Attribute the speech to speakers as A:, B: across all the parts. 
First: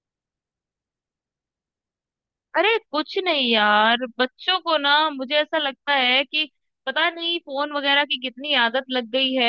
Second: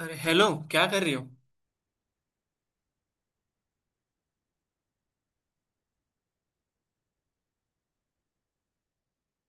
A: अरे हेलो। क्या कर रही हो?
B: अरे कुछ नहीं यार। बच्चों को ना, मुझे ऐसा लगता है कि पता नहीं फोन वगैरह की कितनी आदत लग गई है।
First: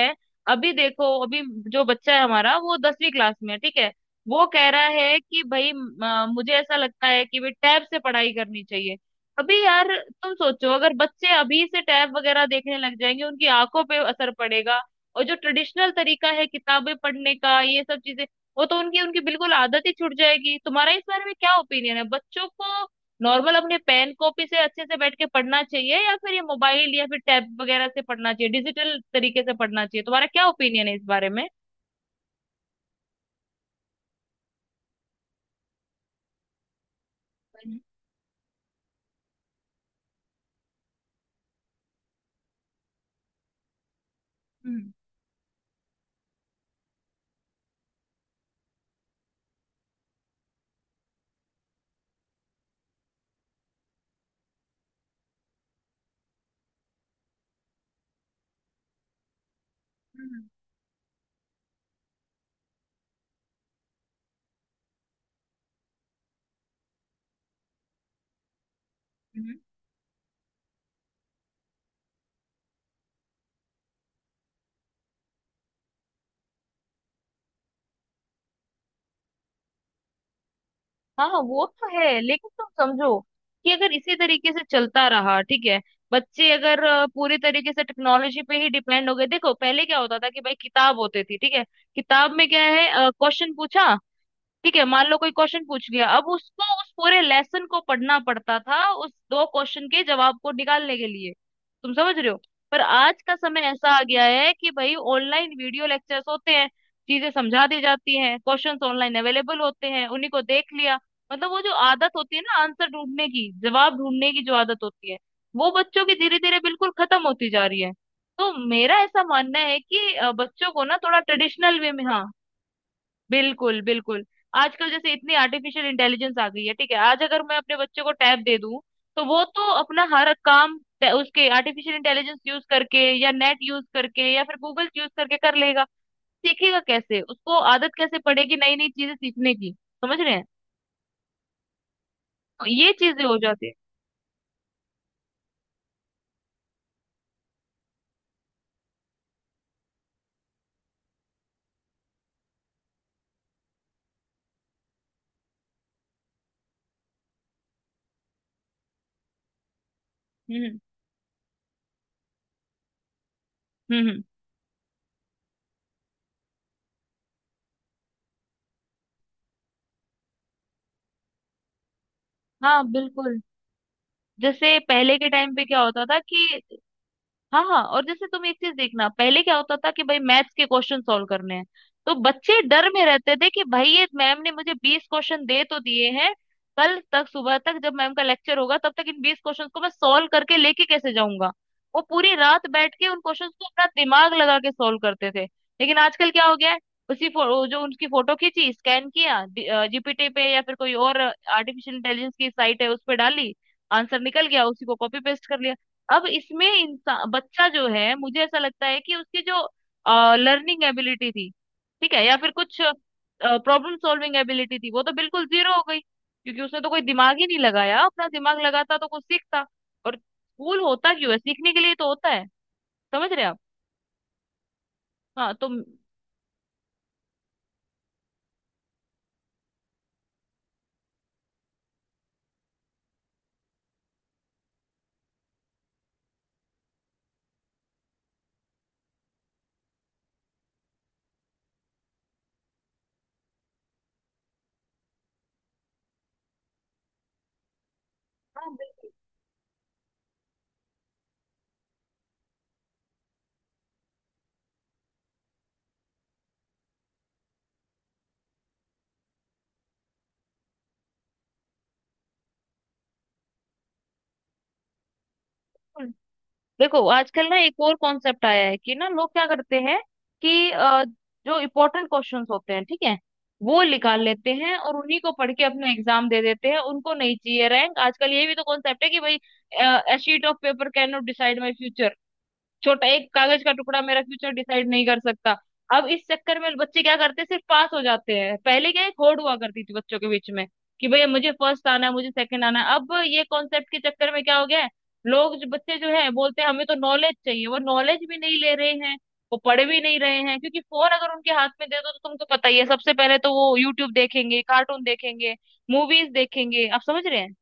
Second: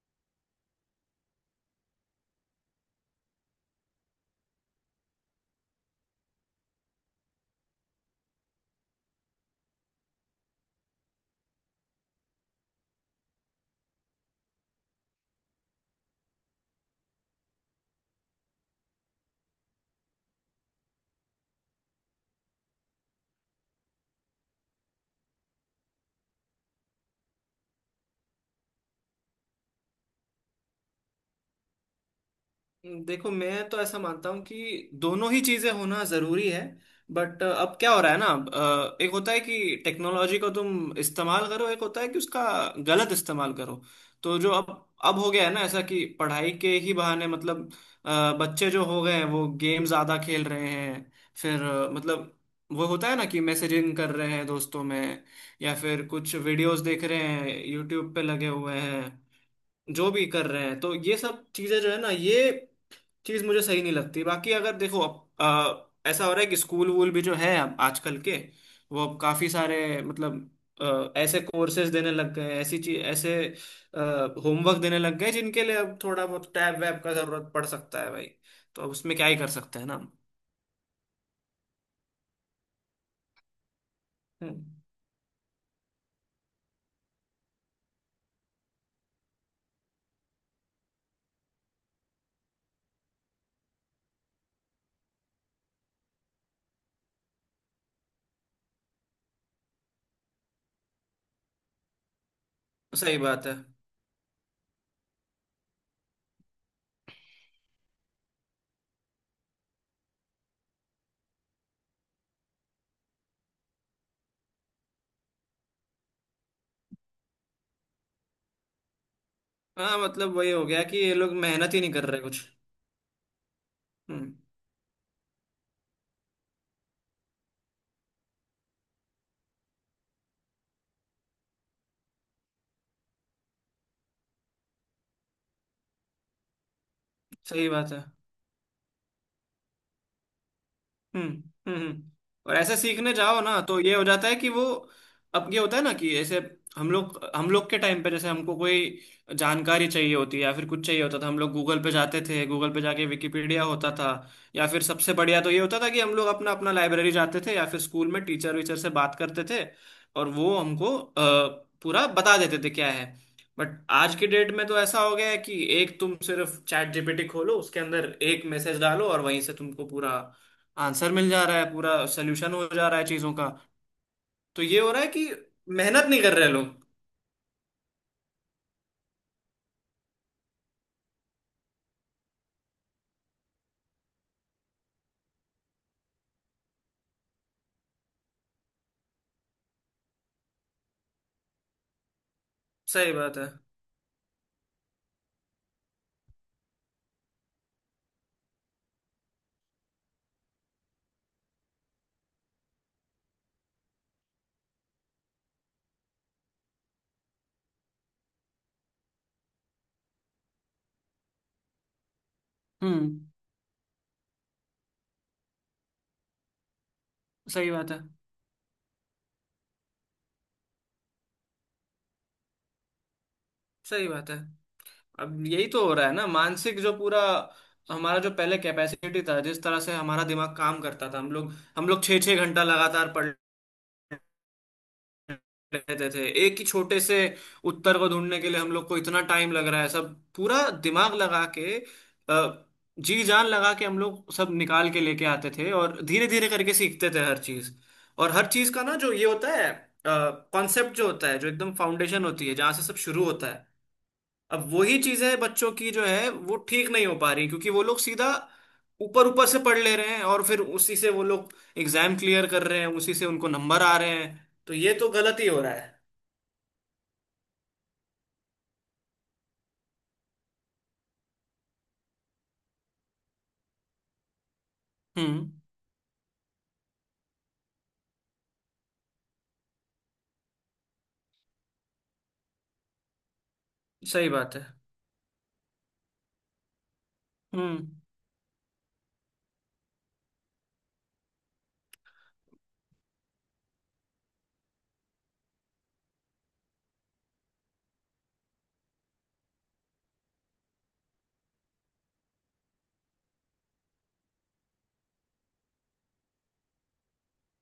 B: अभी देखो अभी जो बच्चा है हमारा, वो 10वीं क्लास में है, ठीक है। वो कह रहा है कि भाई, मुझे ऐसा लगता है कि भाई टैब से पढ़ाई करनी चाहिए। अभी यार, तुम सोचो, अगर बच्चे अभी से टैब वगैरह देखने लग जाएंगे उनकी आंखों पे असर पड़ेगा। और जो ट्रेडिशनल तरीका है किताबें पढ़ने का, ये सब चीजें, वो तो उनकी उनकी बिल्कुल आदत ही छूट जाएगी। तुम्हारा इस बारे में क्या ओपिनियन है? बच्चों को नॉर्मल अपने पेन कॉपी से अच्छे से बैठ के पढ़ना चाहिए या फिर ये मोबाइल या फिर टैब वगैरह से पढ़ना चाहिए, डिजिटल तरीके से पढ़ना चाहिए? तुम्हारा क्या ओपिनियन है इस बारे में?
A: देखो, मैं तो ऐसा मानता हूँ कि दोनों ही चीजें होना जरूरी है। बट अब क्या हो रहा है ना एक होता है कि टेक्नोलॉजी को तुम इस्तेमाल करो, एक होता है कि उसका गलत इस्तेमाल करो। तो जो अब
B: हम्म,
A: अब हो गया है ना ऐसा कि पढ़ाई के ही बहाने मतलब बच्चे जो हो गए हैं वो गेम ज्यादा खेल रहे हैं। फिर मतलब वो होता है ना कि मैसेजिंग कर रहे हैं दोस्तों में, या फिर कुछ वीडियोस देख रहे हैं, यूट्यूब पे लगे हुए हैं। जो भी कर
B: हम्म,
A: रहे हैं, तो ये सब चीजें जो है ना, ये चीज मुझे सही नहीं लगती। बाकी अगर देखो अब ऐसा हो रहा है कि स्कूल वूल भी जो है अब आजकल के, वो अब काफी
B: हम्म।
A: सारे मतलब ऐसे कोर्सेज देने लग गए हैं, ऐसी चीज, ऐसे होमवर्क देने लग गए जिनके लिए अब थोड़ा बहुत टैब वैब का जरूरत पड़ सकता है भाई। तो अब उसमें क्या ही कर सकते हैं ना हम।
B: हाँ, वो तो है, लेकिन तुम समझो कि अगर इसी तरीके से
A: हम्म।
B: चलता रहा, ठीक है, बच्चे अगर पूरी तरीके से टेक्नोलॉजी पे ही डिपेंड हो गए। देखो पहले क्या होता था कि भाई किताब होती थी, ठीक है, किताब में क्या है, क्वेश्चन पूछा, ठीक है, मान लो कोई क्वेश्चन पूछ गया, अब उसको उस पूरे लेसन को पढ़ना पड़ता था उस दो क्वेश्चन के जवाब को निकालने के लिए। तुम समझ रहे हो? पर
A: सही
B: आज का
A: बात है।
B: समय ऐसा आ गया है कि भाई ऑनलाइन वीडियो लेक्चर्स होते हैं, चीजें समझा दी जाती हैं, क्वेश्चंस ऑनलाइन अवेलेबल होते हैं, उन्हीं को देख लिया। मतलब वो जो आदत होती है ना, आंसर ढूंढने की, जवाब ढूंढने की जो आदत होती है, वो बच्चों की धीरे धीरे बिल्कुल खत्म होती जा रही है। तो मेरा ऐसा मानना है
A: हाँ,
B: कि
A: मतलब वही हो
B: बच्चों
A: गया
B: को ना
A: कि ये
B: थोड़ा
A: लोग मेहनत ही
B: ट्रेडिशनल
A: नहीं
B: वे में।
A: कर रहे
B: हाँ,
A: कुछ।
B: बिल्कुल बिल्कुल।
A: हम्म।
B: आजकल जैसे इतनी आर्टिफिशियल इंटेलिजेंस आ गई है, ठीक है, आज अगर मैं अपने बच्चे को टैब दे दूं तो वो तो अपना हर काम उसके आर्टिफिशियल इंटेलिजेंस यूज करके या नेट यूज करके या फिर गूगल यूज करके कर लेगा। सीखेगा कैसे? उसको
A: सही बात
B: आदत
A: है।
B: कैसे पड़ेगी नई नई चीजें सीखने की? समझ रहे हैं?
A: हम्म हम्म हम्म। और
B: तो
A: ऐसे
B: ये
A: सीखने
B: चीजें हो
A: जाओ ना
B: जाती है।
A: तो ये हो जाता है कि वो अब ये होता है ना कि ऐसे हम लोग के टाइम पे जैसे हमको कोई जानकारी चाहिए होती है या फिर कुछ चाहिए होता था, हम लोग गूगल पे जाते थे, गूगल पे जाके विकिपीडिया होता था, या फिर सबसे बढ़िया तो ये होता था कि हम लोग अपना अपना लाइब्रेरी जाते थे या फिर स्कूल में टीचर वीचर से बात करते थे, और वो
B: हम्म,
A: हमको पूरा बता देते थे क्या है। बट
B: हम्म,
A: आज की डेट में तो ऐसा हो गया है कि एक तुम सिर्फ चैट जीपीटी खोलो, उसके अंदर एक मैसेज डालो और वहीं से तुमको पूरा आंसर मिल जा रहा है, पूरा सोल्यूशन हो
B: हाँ
A: जा रहा है चीजों
B: बिल्कुल।
A: का। तो
B: जैसे
A: ये हो रहा है
B: पहले
A: कि
B: के टाइम पे क्या होता
A: मेहनत
B: था
A: नहीं कर रहे
B: कि
A: लोग।
B: हाँ हाँ, और जैसे तुम एक चीज देखना, पहले क्या होता था कि भाई मैथ्स के क्वेश्चन सॉल्व करने हैं तो बच्चे डर में रहते थे कि भाई ये मैम ने मुझे 20 क्वेश्चन दे तो दिए हैं। कल तक सुबह तक जब मैम का लेक्चर होगा तब तक इन 20 क्वेश्चन को मैं सॉल्व करके लेके कैसे जाऊंगा? वो पूरी रात बैठ के
A: सही
B: उन
A: बात है।
B: क्वेश्चन को अपना दिमाग लगा के सॉल्व करते थे। लेकिन आजकल क्या हो गया है, उसी वो जो उनकी फोटो खींची, स्कैन किया, जीपीटी पे या फिर कोई और आर्टिफिशियल इंटेलिजेंस की साइट है उस पर डाली, आंसर निकल गया, उसी को कॉपी पेस्ट कर लिया। अब इसमें इंसान बच्चा जो है, मुझे ऐसा लगता है कि उसकी जो लर्निंग एबिलिटी थी, ठीक है, या फिर कुछ
A: हम्म।
B: प्रॉब्लम सॉल्विंग एबिलिटी थी, वो तो बिल्कुल जीरो हो गई, क्योंकि उसने तो कोई दिमाग ही नहीं
A: सही बात है।
B: लगाया, अपना दिमाग लगाता तो कुछ सीखता। और स्कूल होता क्यों है? सीखने के लिए तो होता है। समझ रहे हैं आप?
A: सही बात है। अब
B: हाँ,
A: यही तो हो रहा है ना मानसिक जो पूरा हमारा जो पहले कैपेसिटी था, जिस तरह से हमारा दिमाग काम करता था, हम लोग छः छः घंटा लगातार पढ़ रहते थे एक ही छोटे से उत्तर को ढूंढने के लिए। हम लोग को इतना टाइम लग रहा है सब पूरा दिमाग लगा के, अ, जी जान लगा के हम लोग सब निकाल के लेके आते थे और धीरे धीरे करके सीखते थे हर चीज। और हर चीज का ना जो ये होता है कॉन्सेप्ट जो होता है, जो एकदम फाउंडेशन होती है जहाँ से सब शुरू होता है, अब वही चीजें बच्चों की जो है वो ठीक नहीं हो पा रही, क्योंकि वो लोग सीधा ऊपर ऊपर से पढ़ ले रहे हैं और फिर उसी से वो लोग एग्जाम क्लियर कर रहे हैं, उसी से उनको नंबर आ रहे हैं। तो ये तो गलत ही हो रहा है।
B: तो देखो आजकल ना एक और कॉन्सेप्ट आया है कि ना लोग क्या करते हैं कि जो इम्पोर्टेंट क्वेश्चंस होते हैं, ठीक है, वो निकाल लेते हैं और उन्हीं को
A: हम्म।
B: पढ़ के अपना एग्जाम दे देते हैं। उनको नहीं चाहिए रैंक। आजकल ये भी तो कॉन्सेप्ट है कि भाई, a sheet of paper can not decide my future. छोटा एक कागज का टुकड़ा मेरा
A: सही
B: फ्यूचर
A: बात है।
B: डिसाइड नहीं कर सकता। अब इस चक्कर में बच्चे क्या करते हैं? सिर्फ
A: हम्म।
B: पास हो जाते हैं। पहले क्या एक होड़ हुआ करती थी बच्चों के बीच में कि भैया मुझे फर्स्ट आना है, मुझे सेकंड आना है। अब ये कॉन्सेप्ट के चक्कर में क्या हो गया है, लोग, जो बच्चे जो है, बोलते हैं हमें तो नॉलेज चाहिए, वो नॉलेज भी नहीं ले रहे हैं, वो पढ़ भी नहीं रहे हैं। क्योंकि फोन अगर उनके हाथ में दे दो तो तुमको पता ही है, सबसे पहले तो वो यूट्यूब देखेंगे, कार्टून देखेंगे, मूवीज देखेंगे। आप समझ रहे हैं?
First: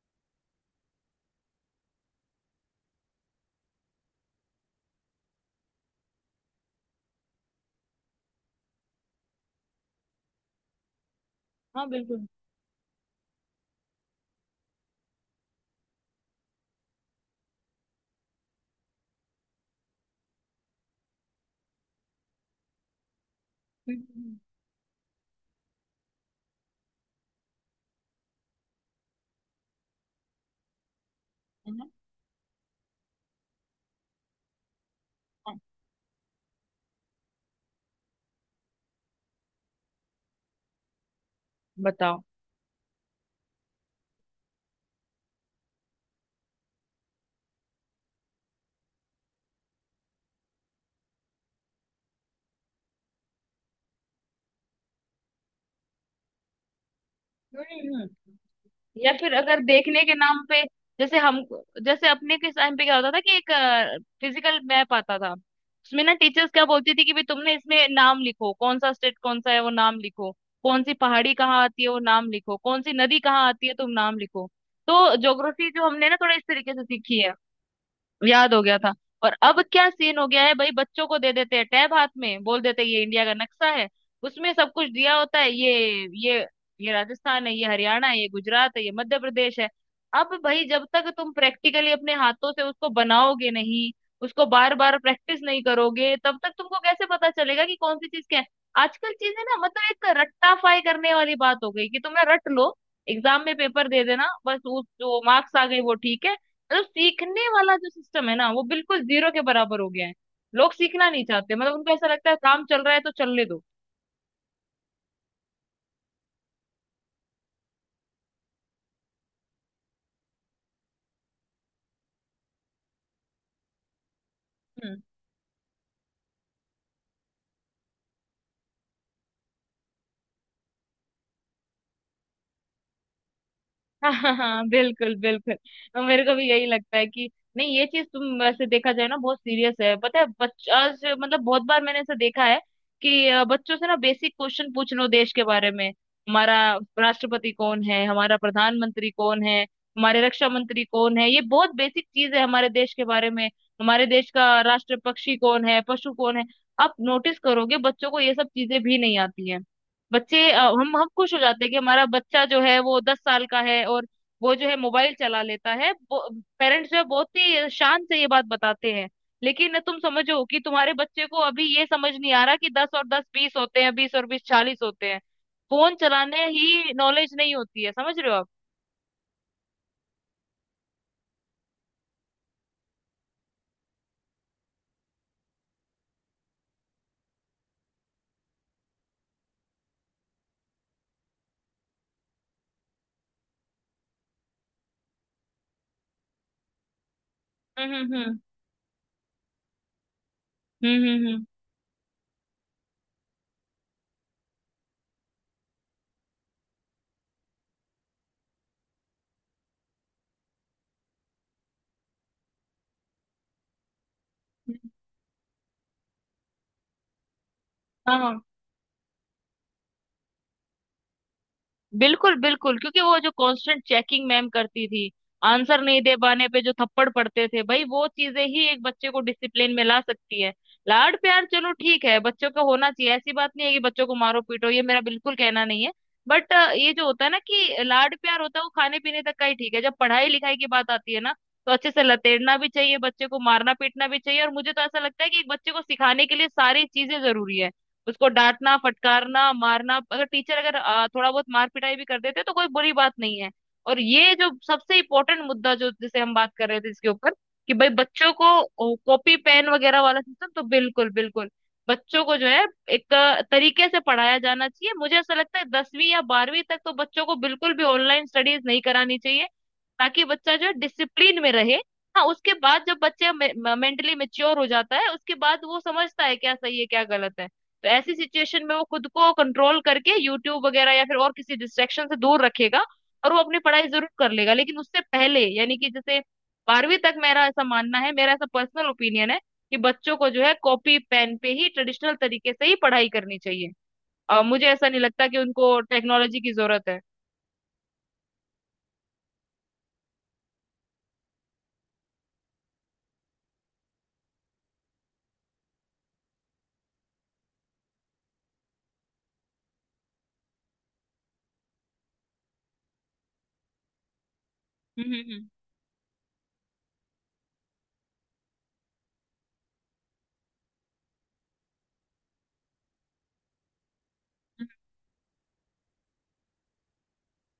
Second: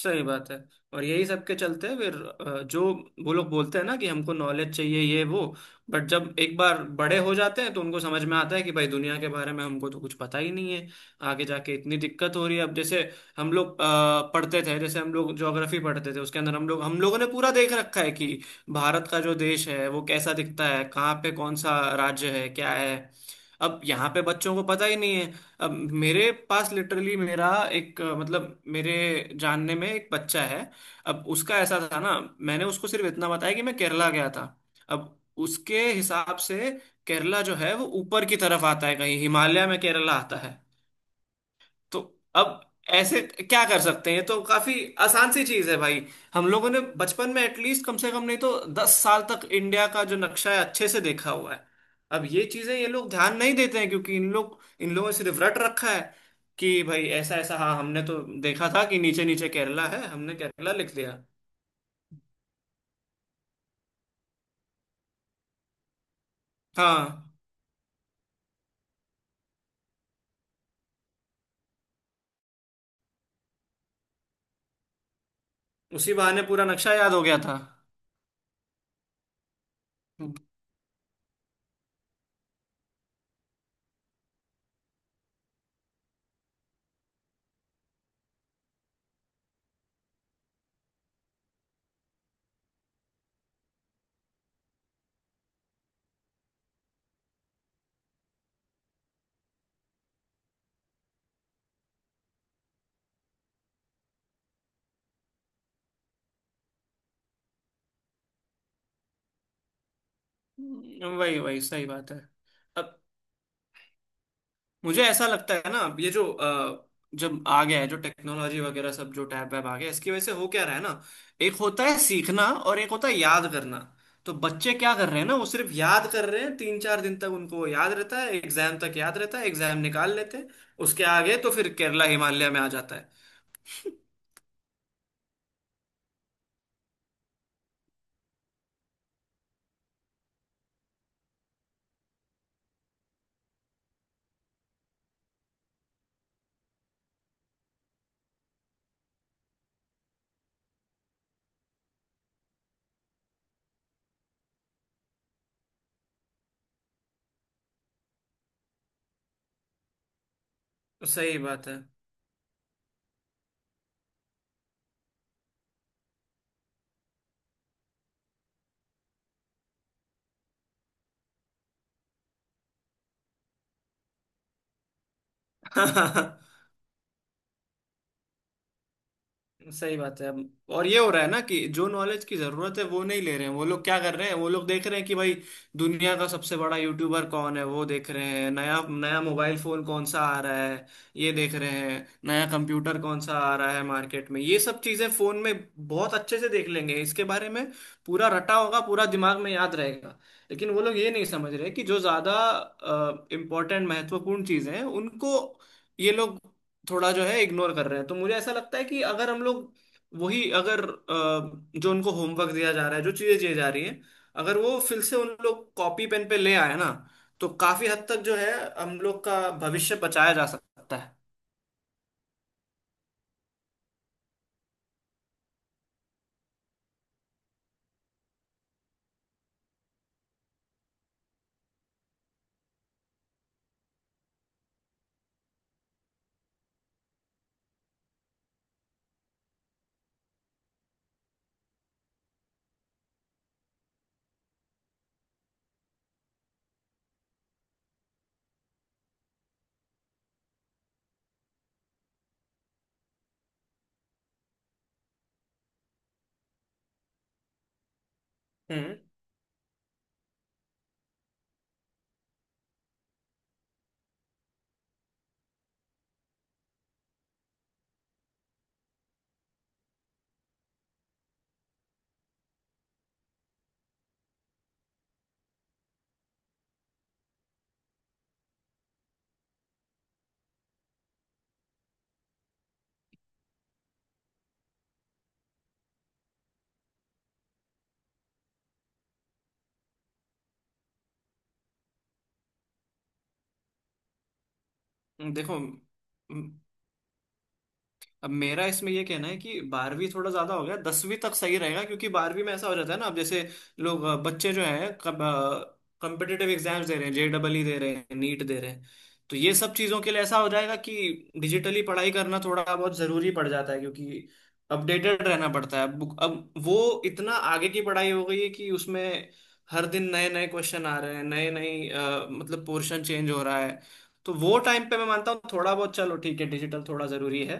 A: सही बात है। और यही सब के चलते फिर जो वो लोग बोलते हैं ना कि हमको नॉलेज चाहिए ये वो, बट जब एक बार बड़े हो जाते हैं तो उनको समझ में आता है कि भाई दुनिया के बारे में हमको तो कुछ पता ही नहीं है। आगे जाके
B: हाँ
A: इतनी
B: बिल्कुल।
A: दिक्कत हो रही है। अब जैसे हम लोग पढ़ते थे, जैसे हम लोग ज्योग्राफी पढ़ते थे, उसके अंदर हम लोगों ने पूरा देख रखा है कि भारत का जो देश है वो कैसा दिखता है, कहाँ पे कौन सा राज्य है, क्या है। अब यहाँ पे
B: हम्म।
A: बच्चों को पता ही नहीं है। अब मेरे पास लिटरली मेरा एक मतलब मेरे जानने में एक बच्चा है। अब उसका
B: है
A: ऐसा
B: ना?
A: था ना, मैंने उसको सिर्फ इतना बताया कि मैं केरला गया था। अब
B: हाँ,
A: उसके हिसाब से केरला जो है वो ऊपर की तरफ आता है, कहीं हिमालय में केरला आता है। तो
B: बताओ।
A: अब ऐसे क्या कर सकते हैं? तो काफी आसान सी चीज है भाई, हम लोगों ने बचपन में एटलीस्ट कम से कम नहीं तो 10 साल तक इंडिया का जो नक्शा है अच्छे से देखा हुआ है। अब ये चीजें ये लोग ध्यान नहीं देते हैं, क्योंकि इन लोगों ने सिर्फ रट रखा है कि भाई ऐसा ऐसा, हाँ
B: हम्म,
A: हमने तो देखा था कि
B: या
A: नीचे
B: फिर
A: नीचे
B: अगर
A: केरला
B: देखने
A: है,
B: के
A: हमने
B: नाम पे,
A: केरला लिख
B: जैसे
A: दिया।
B: हम, जैसे अपने के टाइम पे क्या होता था कि एक फिजिकल मैप आता था, उसमें ना टीचर्स क्या बोलती थी कि भाई
A: हाँ,
B: तुमने इसमें नाम लिखो, कौन सा स्टेट कौन सा है वो नाम लिखो, कौन सी पहाड़ी कहाँ आती है वो नाम लिखो, कौन सी नदी कहाँ आती है तुम नाम लिखो। तो ज्योग्राफी जो हमने
A: उसी
B: ना थोड़ा इस
A: बहाने पूरा
B: तरीके से
A: नक्शा याद
B: सीखी
A: हो
B: है,
A: गया था।
B: याद हो गया था। और अब क्या सीन हो गया है भाई? बच्चों को दे देते हैं टैब हाथ में, बोल देते हैं ये इंडिया का नक्शा है, उसमें सब कुछ दिया होता है, ये ये राजस्थान है, ये हरियाणा है, ये गुजरात है, ये मध्य प्रदेश है। अब भाई जब तक तुम प्रैक्टिकली अपने हाथों से उसको बनाओगे नहीं, उसको बार बार प्रैक्टिस नहीं करोगे, तब तक तुमको कैसे पता चलेगा कि कौन सी चीज क्या है? आजकल चीजें ना, मतलब एक रट्टाफाई करने वाली बात हो गई कि तुमने रट लो, एग्जाम में पेपर दे देना बस, उस जो मार्क्स आ गए वो ठीक है। मतलब सीखने वाला जो सिस्टम है ना, वो बिल्कुल जीरो के बराबर हो गया है। लोग सीखना नहीं
A: वही
B: चाहते,
A: वही
B: मतलब
A: सही
B: उनको ऐसा
A: बात है।
B: लगता है काम चल रहा
A: अब
B: है तो चलने दो।
A: मुझे ऐसा लगता है ना, ये जो जब आ गया है जो टेक्नोलॉजी वगैरह सब, जो टैब वैब आ गया, इसकी वजह से हो क्या रहा है ना, एक होता है सीखना और एक होता है याद करना। तो बच्चे क्या कर रहे हैं ना, वो सिर्फ याद कर रहे हैं। 3-4 दिन तक उनको वो याद रहता है, एग्जाम तक याद रहता है, एग्जाम निकाल लेते हैं। उसके आगे तो फिर केरला हिमालय में आ जाता है।
B: हाँ हाँ हाँ बिल्कुल बिल्कुल। और मेरे को भी यही लगता है कि नहीं, ये चीज, तुम वैसे देखा जाए ना, बहुत सीरियस है, पता है। मतलब बहुत बार मैंने ऐसा देखा है कि बच्चों से ना बेसिक क्वेश्चन पूछ लो देश के बारे में। हमारा राष्ट्रपति कौन है? हमारा प्रधानमंत्री कौन है? हमारे रक्षा मंत्री कौन है? ये बहुत बेसिक चीज है हमारे देश के बारे में। हमारे देश का राष्ट्र पक्षी कौन है? पशु कौन है? आप नोटिस करोगे बच्चों को ये सब चीजें भी नहीं आती है। बच्चे हम खुश
A: सही
B: हो जाते
A: बात
B: हैं
A: है।
B: कि हमारा बच्चा जो है वो 10 साल का है, और वो जो है मोबाइल चला लेता है। पेरेंट्स जो है बहुत ही शान से ये बात बताते हैं। लेकिन तुम समझो कि तुम्हारे बच्चे को अभी ये समझ नहीं आ रहा कि 10 और 10, 20 होते हैं, 20 और 20, 40 होते हैं, फोन चलाने ही नॉलेज नहीं होती है। समझ रहे हो आप?
A: सही बात है। अब और ये हो रहा है ना कि जो नॉलेज की जरूरत है वो नहीं ले रहे हैं। वो लोग क्या कर रहे हैं, वो लोग देख रहे हैं कि भाई दुनिया का सबसे बड़ा यूट्यूबर कौन है, वो देख रहे हैं नया नया मोबाइल फोन कौन सा आ रहा है, ये देख रहे हैं नया कंप्यूटर कौन सा आ रहा है मार्केट में। ये सब चीजें फोन में बहुत अच्छे से देख लेंगे, इसके बारे में
B: हम्म,
A: पूरा
B: हम्म,
A: रटा होगा, पूरा दिमाग में याद रहेगा। लेकिन वो लोग
B: हम्म।
A: ये नहीं
B: हम्म, हम्म,
A: समझ रहे कि जो ज्यादा इम्पोर्टेंट महत्वपूर्ण चीजें हैं उनको ये लोग थोड़ा जो है इग्नोर कर रहे हैं। तो मुझे ऐसा लगता है कि अगर हम लोग वही अगर जो उनको होमवर्क दिया जा रहा है, जो चीजें दी जा रही हैं, अगर वो
B: हम्म।
A: फिर से उन लोग कॉपी पेन पे ले आए ना, तो काफी हद तक जो
B: हाँ
A: है हम लोग का भविष्य बचाया जा सकता है।
B: बिल्कुल बिल्कुल, क्योंकि वो जो कांस्टेंट चेकिंग मैम करती थी, आंसर नहीं दे पाने पे जो थप्पड़ पड़ते थे भाई, वो चीजें ही एक बच्चे को डिसिप्लिन में ला सकती है। लाड प्यार, चलो ठीक है, बच्चों का होना चाहिए, ऐसी बात नहीं है कि बच्चों को मारो पीटो, ये मेरा बिल्कुल कहना नहीं है। बट ये जो होता है ना कि लाड प्यार होता है, वो खाने पीने तक का ही ठीक है। जब पढ़ाई लिखाई की बात आती है ना, तो अच्छे से लतेड़ना भी चाहिए, बच्चे को मारना पीटना भी चाहिए, और मुझे तो ऐसा लगता है कि एक बच्चे को सिखाने के लिए सारी चीजें जरूरी है, उसको डांटना, फटकारना, मारना। अगर टीचर अगर थोड़ा बहुत मार पिटाई भी कर देते तो कोई बुरी बात नहीं है। और ये जो सबसे इम्पोर्टेंट मुद्दा जो जिसे हम बात कर रहे थे इसके ऊपर, कि भाई बच्चों
A: हम्म।
B: को कॉपी पेन वगैरह वाला सिस्टम तो बिल्कुल बिल्कुल, बच्चों को जो है एक तरीके से पढ़ाया जाना चाहिए। मुझे ऐसा लगता है 10वीं या 12वीं तक तो बच्चों को बिल्कुल भी ऑनलाइन स्टडीज नहीं करानी चाहिए, ताकि बच्चा जो है डिसिप्लिन में रहे। हाँ, उसके बाद जब बच्चे मेंटली मेच्योर हो जाता है उसके बाद वो समझता है क्या सही है क्या गलत है। तो ऐसी सिचुएशन में वो खुद को कंट्रोल करके यूट्यूब वगैरह या फिर और किसी डिस्ट्रैक्शन से दूर रखेगा, और वो अपनी पढ़ाई जरूर कर लेगा। लेकिन उससे पहले यानी कि जैसे 12वीं तक, मेरा ऐसा मानना है, मेरा ऐसा पर्सनल ओपिनियन है कि बच्चों को जो है कॉपी पेन पे ही ट्रेडिशनल तरीके से ही पढ़ाई करनी चाहिए। मुझे ऐसा नहीं लगता कि
A: देखो,
B: उनको टेक्नोलॉजी की जरूरत है।
A: अब मेरा इसमें ये कहना है कि 12वीं थोड़ा ज्यादा हो गया, 10वीं तक सही रहेगा, क्योंकि 12वीं में ऐसा हो जाता है ना, अब जैसे लोग बच्चे जो हैं कम्पिटिटिव एग्जाम्स दे रहे हैं, जेडबलई दे रहे हैं, नीट दे रहे हैं। तो ये सब चीजों के लिए ऐसा हो जाएगा कि डिजिटली पढ़ाई करना थोड़ा बहुत जरूरी पड़ जाता है, क्योंकि
B: हम्म,
A: अपडेटेड
B: हम्म, हम्म।
A: रहना पड़ता है। बुक अब वो इतना आगे की पढ़ाई हो गई है कि उसमें हर दिन नए नए क्वेश्चन आ रहे हैं, नए नए मतलब पोर्शन चेंज हो रहा है। तो वो टाइम पे मैं मानता हूँ थोड़ा बहुत चलो ठीक है डिजिटल थोड़ा जरूरी है।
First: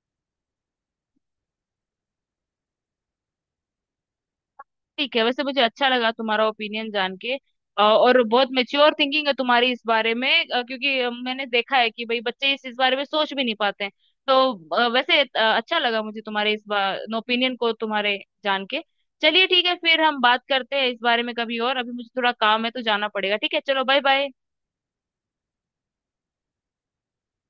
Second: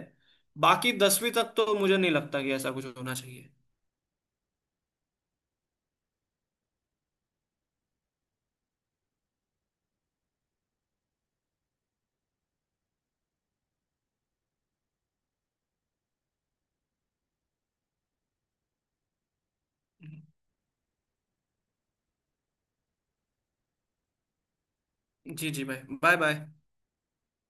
A: बाकी 10वीं तक तो मुझे नहीं लगता कि ऐसा कुछ होना चाहिए।
B: ठीक है, वैसे मुझे अच्छा लगा तुम्हारा ओपिनियन जान के, और बहुत मेच्योर थिंकिंग है तुम्हारी इस बारे में, क्योंकि मैंने देखा है कि भाई बच्चे इस बारे में सोच भी नहीं पाते हैं। तो वैसे अच्छा लगा मुझे तुम्हारे इस बार ओपिनियन को तुम्हारे जान के। चलिए ठीक है फिर हम बात करते हैं इस बारे में कभी और। अभी मुझे थोड़ा काम है तो जाना पड़ेगा। ठीक है, चलो बाय बाय।
A: जी जी भाई बाय बाय।